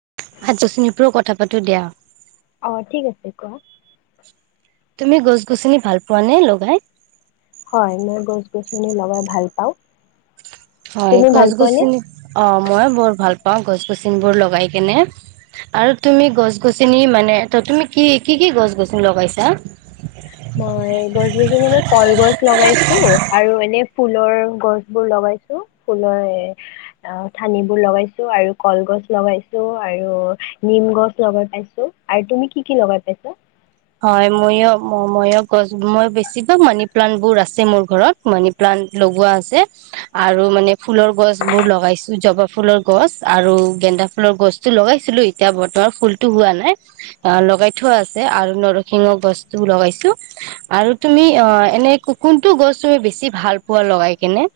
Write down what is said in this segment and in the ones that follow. [unintelligible] পৰাও কথা পাতোঁ দিয়া অ ঠিক আছে কোৱা তুমি গছ গছনি ভাল পোৱা নে লগাই হয় মই গছ গছনি লগাই ভাল পাওঁ হয় তুমি ভাল গছ পোৱা নে? গছনি অ মই বৰ ভাল পা অ গছ গছনিবোৰ লগাই কেনে আৰু তুমি গছ গছনি মানে ত তুমি কি কি কি গছ গছনি লগাইছা মই গছ গছনি মই কলগছ লগাইছো আৰু এনে ফুলৰ গছ বোৰ লগাইছো ফুলৰ এ ঠানিবোৰ লগাইছো আৰু কলগছ লগাইছো আৰু নিম গছ লগাই পাইছো আৰু তুমি কি কি লগাই পাইছা হয় মইও মইও গছ মই বেছিভাগ মানি প্লান্ট বোৰ আছে মোৰ ঘৰত মানি প্লান্ট লগোৱা আছে আৰু মানে ফুলৰ গছ বোৰ লগাইছো জবা ফুলৰ গছ আৰু গেন্দা ফুলৰ গছতো লগাইছিলো এতিয়া বৰ্তমান ফুলটো হোৱা নাই লগাই থোৱা আছে আৰু নৰসিংহ গছটো লগাইছো আৰু তুমি অ এনেই কোনটো গছ তুমি বেছি ভাল পোৱা লগাই কেনে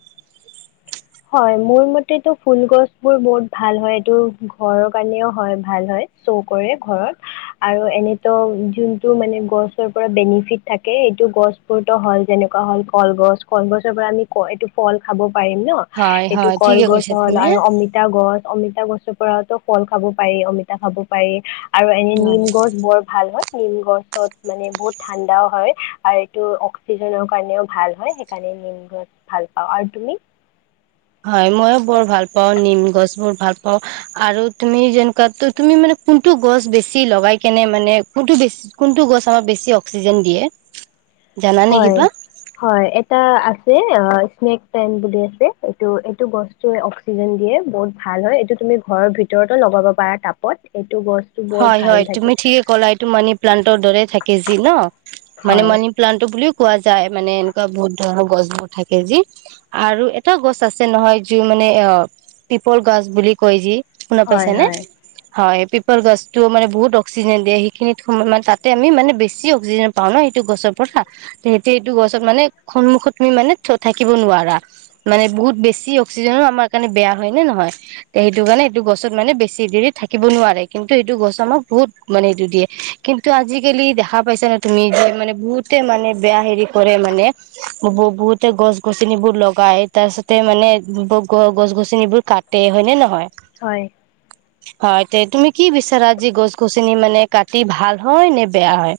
হয় মোৰ মতেটো ফুল গছ বোৰ বহুত ভাল হয় এইটো ঘৰৰ কাৰণেও হয় ভাল হয় চ কৰে ঘৰত আৰু এনেতো যোনটো মানে গছৰ পৰা বেনিফিট থাকে এইটো গছ বোৰতো হল যেনেকুৱা হল কলগছ কলগছৰ পৰা আমি এইটো ফল খাব পাৰিম হয় এইটো হয় ঠিকে কলগছ কৈছা হল তুমি আৰু অমিতা গছ অমিতা গছৰ পৰাতো কল খাব পাৰি অমিতা খাব পাৰি আৰু এনে নিম হয় গছ বৰ ভাল হয় নিম গছত মানে বহুত ঠাণ্ডাও হয় আৰু এইটো অক্সিজেনৰ কাৰণেও ভাল হয় সেইকাৰণে নিম গছ ভাল পাওঁ আৰু তুমি হয় মইও বৰ ভাল পাও নিম গছ বোৰ ভাল অ আৰু তুমি যেনে তুমি মানে কোনটো গছ বেছি লগাই কেনে মানে কোনটো বেছি কোনটো গছ আমাৰ বেছি অক্সিজেন দিয়ে জানানে হয় কিবা? হয় এটা আছে স্নেক প্লেণ্ট বুলি আছে এইটো এইটো গছটোৱে অক্সিজেন দিয়ে বহুত ভাল হয় এইটো তুমি ঘৰৰ ভিতৰতো লগাব পাৰা টাপত হয় হয় তুমি ঠিকে ক'লা এইটো মানি প্লানট দৰে থাকে যি ন মানে হয় মানি প্লাণ্টটো বুলিও কোৱা যায় মানে এনেকুৱা বহুত ধৰণৰ গছ বোৰ থাকে যি আৰু এটা গছ আছে নহয় যি মানে অ পিপল গছ বুলি কয় যি শুনা হয় পাইছা নে হয় হয় পিপল গছতো মানে বহুত অক্সিজেন দিয়ে সেইখিনিত সম মানে তাতে আমি মানে বেছি অক্সিজেনা পাও ন সিটো গছৰ পৰা তে সেইটো এইটো গছত মানে সন্মুখত তুমি মানে থাকিব নোৱাৰা মানে বহুত বেছি অক্সিজেনো আমাৰ কাৰণে বেয়া হয় নে নহয় সেইটো কাৰণে এইটো গছত মানে বেছি দেৰি থাকিব নোৱাৰে কিন্তু ইটো গছ আমাক বহুত মানে এইটো দিয়ে কিন্তু আজিকালি দেখা পাইছা ন তুমি যে মানে বহুতে মানে বেয়া হেৰি কৰে মানে বহুতে গছ গছনিবোৰ লগাই তাৰপিছতে মানে গ গছ গছনিবোৰ কাটে হয়নে নহয় হয় হয় তে তুমি কি বিচাৰা যি গছ গছনি মানে কাটি ভাল হয় নে বেয়া হয়?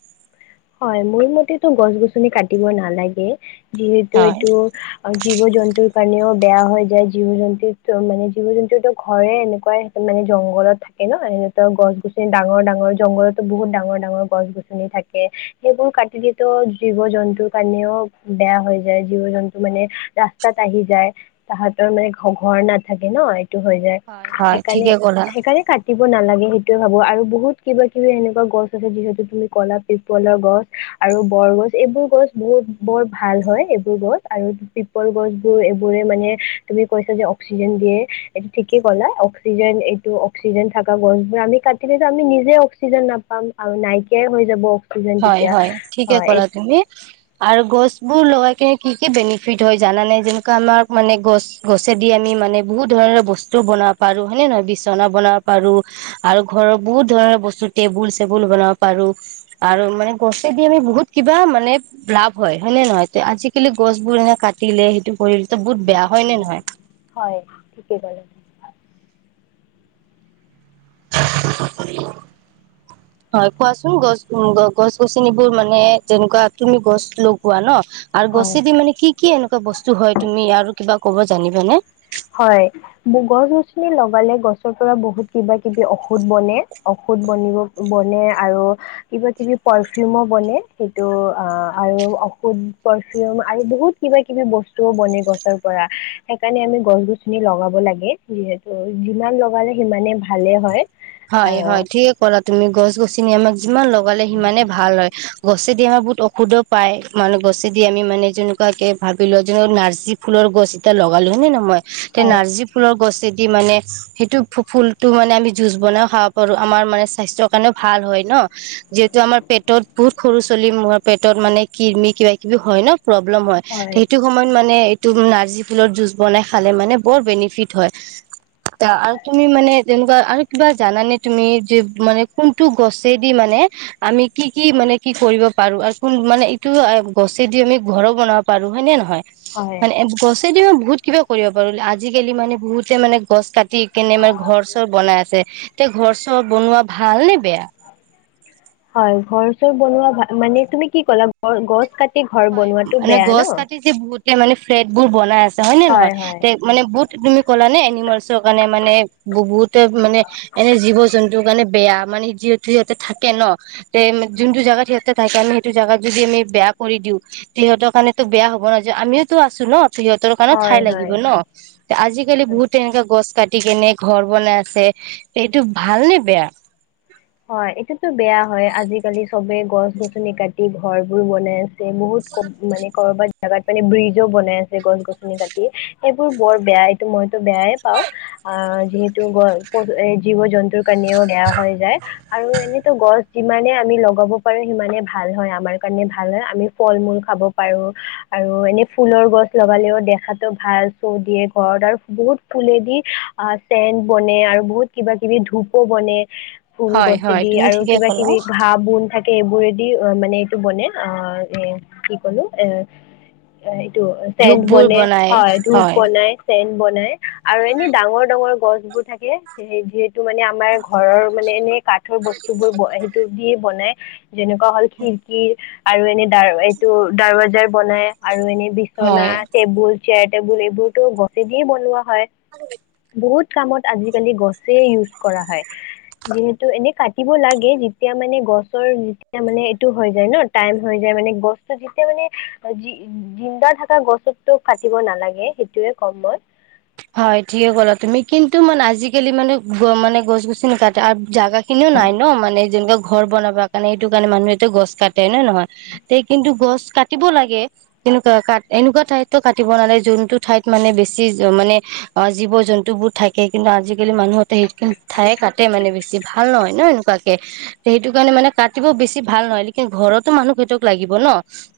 হয় মোৰ মতে টো গছ গছনি কাটিব নালাগে। যিহেতু হয় এইটো জীৱ জন্তুৰ কাৰণেও বেয়া হৈ যায় জীৱ জন্তু মানে জীৱ জন্তুৰ ঘৰে এনেকুৱাই হয় জংঘলত থাকে ন সিহঁতৰ গছনি ডাঙৰ ডাঙৰ জংঘলতো বহুত ডাঙৰ ডাঙৰ গছ গছনি থাকে সেইবোৰ কাটি দি টু জীৱ জন্তুৰ কাৰণেও বেয়া হৈ যায় জীৱ জন্তু মানে ৰাস্তাত আহি যায় তাহঁতৰ মানে ঘৰ নাথাকে ন হৈ যায় হয় সেইকাৰণে ঠিকে ক'লা সেইকাৰণে কাটি নালাগে সেইটোয়ে ভাবো আৰু বহুত কিবা কিবি এনেকুৱা গছ আছে যিহেতু তুমি কলা পিপলৰ গছ আৰু বৰগছ এইবোৰ গছ বহুত বৰ ভাল হয়। এইবোৰ গছ আৰু পিপল গছ, বোৰ এইবোৰে মানে তুমি কৈছা যে অক্সিজেন দিয়ে। এইটো ঠিকেই ক'লা অক্সিজেন এইটো অক্সিজেন থকা গছ বোৰ আমি কাটিলে আমি নিজে অক্সিজেন নাপাম আৰু নাইকিয়াই হৈ যাব। অক্সিজেন হয় তেতিয়া হয় ঠিকে হয় এই ক'লা তুমি আৰু গছবোৰ লগাই কিনে কি কি বেনিফিট হয় জানা নাই যেনেকুৱা আমাক মানে গছ গছেদি আমি মানে বহুত ধৰণৰ বস্তু বনাব পাৰো হয়েনে নহয় বিছনা বনাব, পাৰো আৰু ঘৰৰ বহুত ধৰণৰ বস্তু টেবুল, চেবুল বনাব পাৰো। আৰু মানে গছেদি আমি বহুত কিবা মানে লাভ হয় নে নহয়, আজিকালি গছবোৰ এনে কাটিলে সেইটো কৰিলে বহুত বেয়া হয় নে নহয়। হয় ঠিকেই কলে। হয় কোৱাচোন গছ গছনিবোৰ মানে যেনেকুৱা তুমি গছ লগোৱা ন'? আৰু হয় গছে দি মানে কি কি এনেকুৱা বস্তু হয় তুমি আৰু কিবা ক'ব জানিব নে? হয় গছ গছনি লগালে গছৰ পৰা বহুত কিবা কিবি ঔষধ বনে ঔষধ বনিব বনে আৰু কিবা কিবি পাৰফিউমো বনে সেইটো অ আৰু ঔষধ পাৰফিউম আৰু বহুত কিবা কিবি বস্তুও বনে গছৰ পৰা সেইকাৰণে আমি গছ গছনি লগাব লাগে যিহেতু যিমান লগালে সিমানে ভালে হয়। হয় আৰু হয় ঠিকে কলা তুমি গছ গছনি আমাক যিমান লগালে সিমানে ভাল হয় গছ। তেতিয়া বহুত ঔষধো পায় মানুহ গছেদি আমি মানে যেনেকুৱাকে ভাবিলোৱা যেনে নাৰ্জী ফুলৰ গছ এতিয়া লগালো হয়ে নে নহয়। তে হয় নাৰ্জী ফুলৰ গছে এ যদি মানে সেইটো ফুল টো মানে আমি যুজ বনাইও খাব পাৰো আমাৰ মানে স্বাস্থ্যৰ কাৰণেও ভাল হয় ন। যিহেতু আমাৰ পেটত বহুত সৰু চলিৰ পেটত মানে কিৰমি কিব কিবি হয় ন' প্ৰব্লেম হয় সেইটো সময়ত মানে তুমি নাৰ্জী ফুলৰ জুচ বনাই খালে মানে বৰ বেনিফিট হয় আৰু তুমি মানে তেনেকুৱা আৰু কিবা জানানে তুমি যে মানে কোনটো গছেদি মানে আমি কি কি মানে কি কৰিব পাৰো আৰু কোন মানে ইটো গছেদি আমি ঘৰ বনাব পাৰো হয়ে নে নহয়। হয় মানে এইবোৰ গ যদি মই বহুত কিবা কৰিব পাৰো আজিকালি মানে বহুতে মানে গছ কাটি দি কিনে মানে ঘৰ চৰ বনাই আছে। তে ঘৰ চৰ বনোৱা ভাল নে বেয়া? হয় ঘৰ চৰ বনোৱা মানে তুমি কি ক'লা গছ কাটি এ ঘৰ বনোৱাটো বেয়া ন। তাতে মানে ফ্লেট বোৰ বনাই আছে। হয় নে নহয় তে মানে বহুত তুমি ক'লা নে এনিমেলছৰ কাৰণে মানে বহুতে মানে এনে জীৱ জন্ত টো কাৰণে বেয়া মানে যিহেতু সিহঁতে থাকে ন তে যোনটো জেগাত সিহতে থাকে আমি সেইটো জেগাত যদি আমি বেয়া কৰি দিও সিহঁতৰ কাৰণেতো বেয়া হ'ব ন' যে আমিও তো আছো ন' সিহঁতৰ কাৰণে ঠাই হয় লাগিব হয় ন আজিকালি হয় বহুত তেনেকা গছ কাটি ইপিনে ঘৰ বনাই আছে এইটো ভাল নে বেয়া? হয়, এইটো বেয়া হয়েই আজিকালি সবে গছ গছনি কাটি ঘৰ বোৰ বনাই আছে। বহুত কব মানে কৰবাত। জাগাত মানে ব্ৰিজো বনাই আছে গছ গছনি কাটি এইবোৰ বৰ বেয়া। এইটো মইতো বেয়াই পাওঁ অহ'যিহেতু জীৱ-জন্তুৰ কনেও বেয়া হৈ যায়। আৰু এনেতো গছ যিমানে আমি লগাব পাৰো সিমানে ভাল হয় আমাৰ কাৰণে ভাল হয়, আমি ফল মূল খাব পাৰো আৰু এনে ফুলৰ গছ লগালেও দেখাতো ভাল শ্ব' দিয়ে ঘৰত আৰু বহুত ফুলেদি অহ চেণ্ট বনে আৰু বহুত কিবা-কিবি ধূপো বনে ফুল হয় হয় গছেদি তুমি আৰু ঠিকে ক'লা কিবা-কিবি ঘাঁ বন থাকে এইবোৰে দি মানে এইটো বনে অ' এ' কি কলো এ' চেণ্ট ধূপবোৰ বনে বনাই হয় ধূপ বনাই চেণ্ট বনাই আৰু এনেই ডাঙৰ-ডাঙৰ গছবোৰ থাকিলে যিহেতু মানে আমাৰ ঘৰৰ মানে এনেই কাঠৰ বস্তুবোৰ ব- সেইটো দিয়ে বনায় যেনেকুৱা হ'ল খিৰকী, আৰু এনে দাৰ এইটো দাৰৱাজাৰত বনাই, আৰু এনে বিচনা, হয় টেবুল, চেয়াৰ, টেবুল এইবোৰতো গছে দিয়ে বনোৱা হয়। [unintelligible] বহুত কামত আজিকালি গছে ইউজ কৰা হয়। যিহেতু এনে কাটিব লাগে, যেতিয়া মানে গছৰ যেতিয়া মানে এইটো হৈ যায় ন টাইম হৈ যায় মানে গছতো যেতিয়া মানে জিন্দাৰ থকা গছতো কাটিব নালাগে, সেইটোয়ে কম মই। হয় ঠিকে ক'লা তুমি। কিন্তু মানে আজিকালি মানে-মানে গছ গছি কাটা আৰু জাগা খিনিও নাই ন মানে জংগল। ঘৰ বনাব কাৰণে এইটো কাৰণে মানুহেতটো গছ কাটে নহয় কিন্তু গছ কাটিব লাগে কেনেকুৱা এনেকুৱা ঠাইতটো কাটিব নালাগে যোনটো ঠাইত মানে বেছি মানে অ' জীৱ-জন্তু বোৰ থাকে, কিন্তু আজিকালি মানুহতে সেইে ঠায়ে কাটে মানে বেছি ভাল নহয় ন এনেকুৱাকে, সেইটো কাৰণে মানে কাটিব বেছি ভাল নহয় লেকিন ঘৰতো মানুহ সিহ'তক লাগিব ন।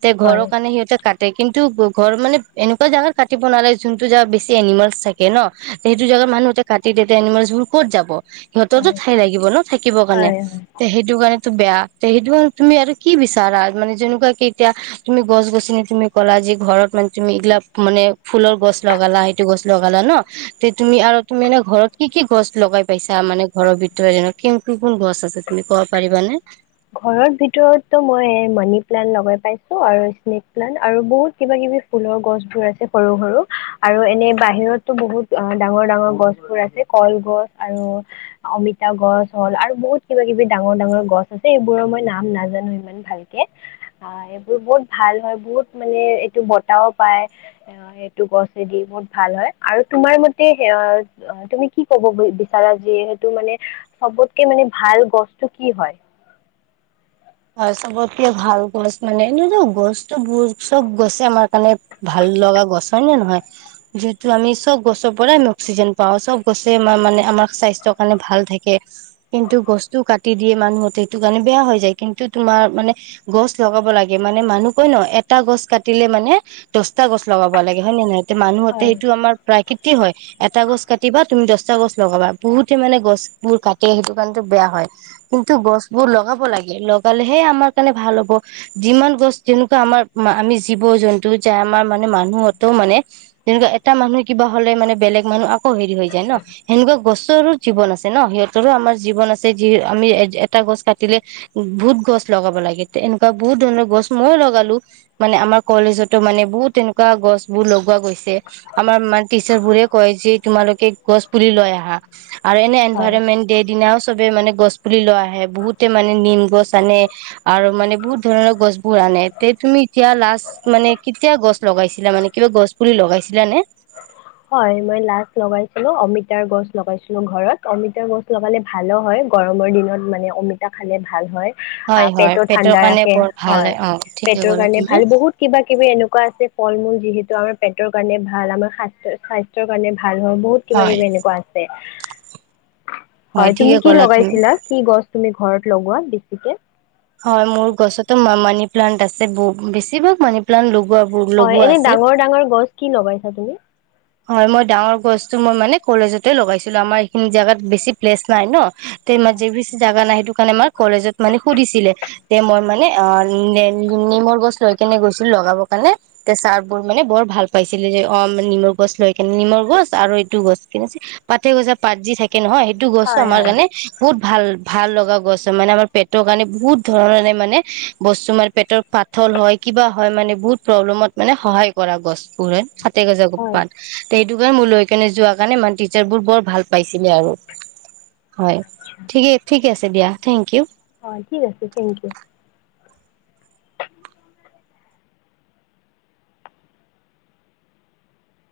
তে ঘৰৰ হয় কাৰণে সিহঁতে কাট তে কিন্তু ঘৰ মানে এনেকুৱা জাগাত কাটিব নালাগে যোনটো জাগাত বেছি এনিমেল চাগে ন, সেইটো জোগাত মানুহতে কাটি দে এনিমেলছ বোৰ ক'ত যাব। সিহঁততো হয় ঠাই লাগিব ন থাকিবৰ কাৰণে, হয় হয় তে সেইটো কাৰণে। বেয়া সেইটো তুমি আৰু কি বিচাৰা, মানে যেনেকুৱাকে এতিয়া তুমি গছ-গছনি তুমি ক'লা যে ঘৰত মানে তুমি এইগিলাক মানে ফুলৰ গছ লগালা, সেইটো গছ লগালা ন, তে তুমি আৰু তুমি এ ঘৰত কি-কি গছ লগাই পাইছা? মানে ঘৰৰ ভিতৰ কি কোন কোন গছ আছে তুমি ক'ব পাৰিবানে? ঘৰৰ ভিতৰতটো মই মানি প্লানট লগাই পাইছো আৰু স্নেক প্লানট আৰু বহুত কিবা কিবি ফুলৰ গছবোৰ আছে সৰু-সৰু আৰু এনে বাহিৰতো বহুত ডাঙৰ-ডাঙৰ গছবোৰ আছে কলগছ আৰু অমিতা গছ হ'ল আৰু বহুত কিবা কিবি ডাঙৰ-ডাঙৰ গছ এইবোৰৰ মই নাম নাজানো ইমান ভালকে অ এইবোৰ বহুত ভাল হয় বহুত মানে এইটো বতাহও পায় এ সেইটো গছেদি বহুত ভাল হয় আৰু তোমাৰ মতে স তুমি কি কব বিচাৰা যে সেইটো মানে চবতকে মানে ভাল গছতটো কি হয়? হয় চবতকে ভাল গছ মানে এ গছতো ব চব গছে আমাৰ কাৰণে ভাল লগা গছ হয় নে নহয় যিহেতু আমি চব গছৰ পৰাই আমি অক্সিজেন পাওঁ চব গছে আমাৰ মানে আমাৰ স্বাস্থৰ কাৰণে ভাল থাকে। কিন্তু গছটো কাটি দিয় মানুহতে সটো কাৰণেয়া হৈ যায়। কিন্তু তুমাৰ মানে গছ লগাব লাগে মানে মানুহ কয় ন এটা গছ কাটিলে মানে দচটা গছ লগাব লাগে হয় নে নহয়। মানুহতে হয় সেইটো আমাৰ প্ৰাকৃতি হয়, এটা গছ কাটিবা তুমি দহ চচা গছ লগাবা বহুতে মানে গছ বোৰ কাটে সেইটো কাৰণটো বেয়া হয় কিন্তু গছ বোৰ লগাব লাগে। লগালেহে আমাৰ কাৰণে ভাল হ'ব, যিমান গছ যেনেকুৱা আমাৰ আমি জীৱ জন্তু যাই আমাৰ মানে মানুহতও মানে যেনেকুৱা এটা মানুহ কিবা হলে মানে বেলেগ মানুহ আকৌ হেৰি হৈ যায় ন সেনেকুৱা গছৰো জীৱন আছে ন সিহঁতৰো আমাৰ জীৱন আছে যি আমি এটা গছ কাটিলে বহুত গছ লগাব লাগে, এনেকুৱা বহুত ধৰণৰ গছ মইয়ো লগালো মানে আমাৰ কলেজতো মানে বহুত এনেকুৱা গছ বোৰ লগোৱা গৈছে, আমাৰ মানে টিচাৰ বোৰে কয় যে তোমালোকে গছ পুলি লৈ আহা, আৰু এনে হয়, এনভাইৰনমেন্ট ডে দিনা চবে মানে গছ পুলি লোৱা আহে বহুতে মানে নিম গছ আনে আৰু মানে বহুত ধৰণৰ গছ বোৰ আনে তে তুমি এতিয়া লাষ্ট মানে কেতিয়া গছ লগাইছিলা মানে কিবা গছ পুলি লগাইছিলা নে হয় মই লষ্ট লগাইছিলো অমিতাৰ গছ লগাইছিলো ঘৰত অমিতাৰ গছ লগালে ভালো হয় গৰমৰ দিনত মানে অমিতা খালে ভাল হয় আ হয় হয় পেটৰ ঠাণ্ডা কাৰণে ৰাখে বৰ ভাল হয় অ ঠিকে পেটৰ ক'লা কাৰণে ভাল তুমি বহুত কিবা কিবি এনেকুৱা আছে ফল মূল যিহেতু ত আমাৰ পেটৰ কাৰণে ভাল আমাৰ স্বাস্থ্য স্বাস্থ্যৰ কাৰণে ভাল হয়ৰ বহুত কিবা হয় কিবি এনেকুৱা আছে হয় তুমি ঠিকে কি ক'লা তুমি লগাইছিলা কি গছ তুমি ঘৰত লগোৱাত বেছিকে হয় মোৰ গছতো মানি প্লানট আছে বহু বেছিভাগ মানি প্লান্ত ল হয় এনে ডাঙৰ ডাঙৰ গছ কি লগবাইছা তুমি হয় মই ডাঙৰ গছটো মই মানে কলেজতে লগাইছিলো আমাৰ এইখিনি জোগাত বেছি প্লেছ নাই ন তে মাজে আচ্ছা বিিি জাগা ন ত কাৰণে আমাৰ কলেজত মানে সুধিছিলে তে মই মানে অ নিমৰ গছ লৈ কেনে গৈছিলো লগাব কাৰণে তে ছাৰ বোৰ মানে বৰ ভাল পাইছিলে যে অ নিম গছ লৈ কেনে নিমৰ গছ আৰু এইটো গছ কিনে পাতে গছা পাত যি থাক তাকে নহয় সেইটো গছো হয় আমাৰ হয় কাৰণে বহুত ভাল ভাল লগা গছ হয় মানে আমাৰ পেটৰ কাৰণে বহুত ধৰণে মানে বস্তু মানে পেটৰ পাথল হয় কিবা হয় মানে বহুত প্ৰব্লেমত মানে সহায় কৰা গছবোৰ হয়াতে গছ হয় পান তে দুগাৰ মোৰলৈ কেনে যোৱা কাৰণে মানে টিচাৰ বোৰ বৰ ভাল পাইছিলে আৰু হয় ঠিক ঠিকে আছে দিয়া থেংক ইউ অ' ঠিক আছে থেংক ইউ।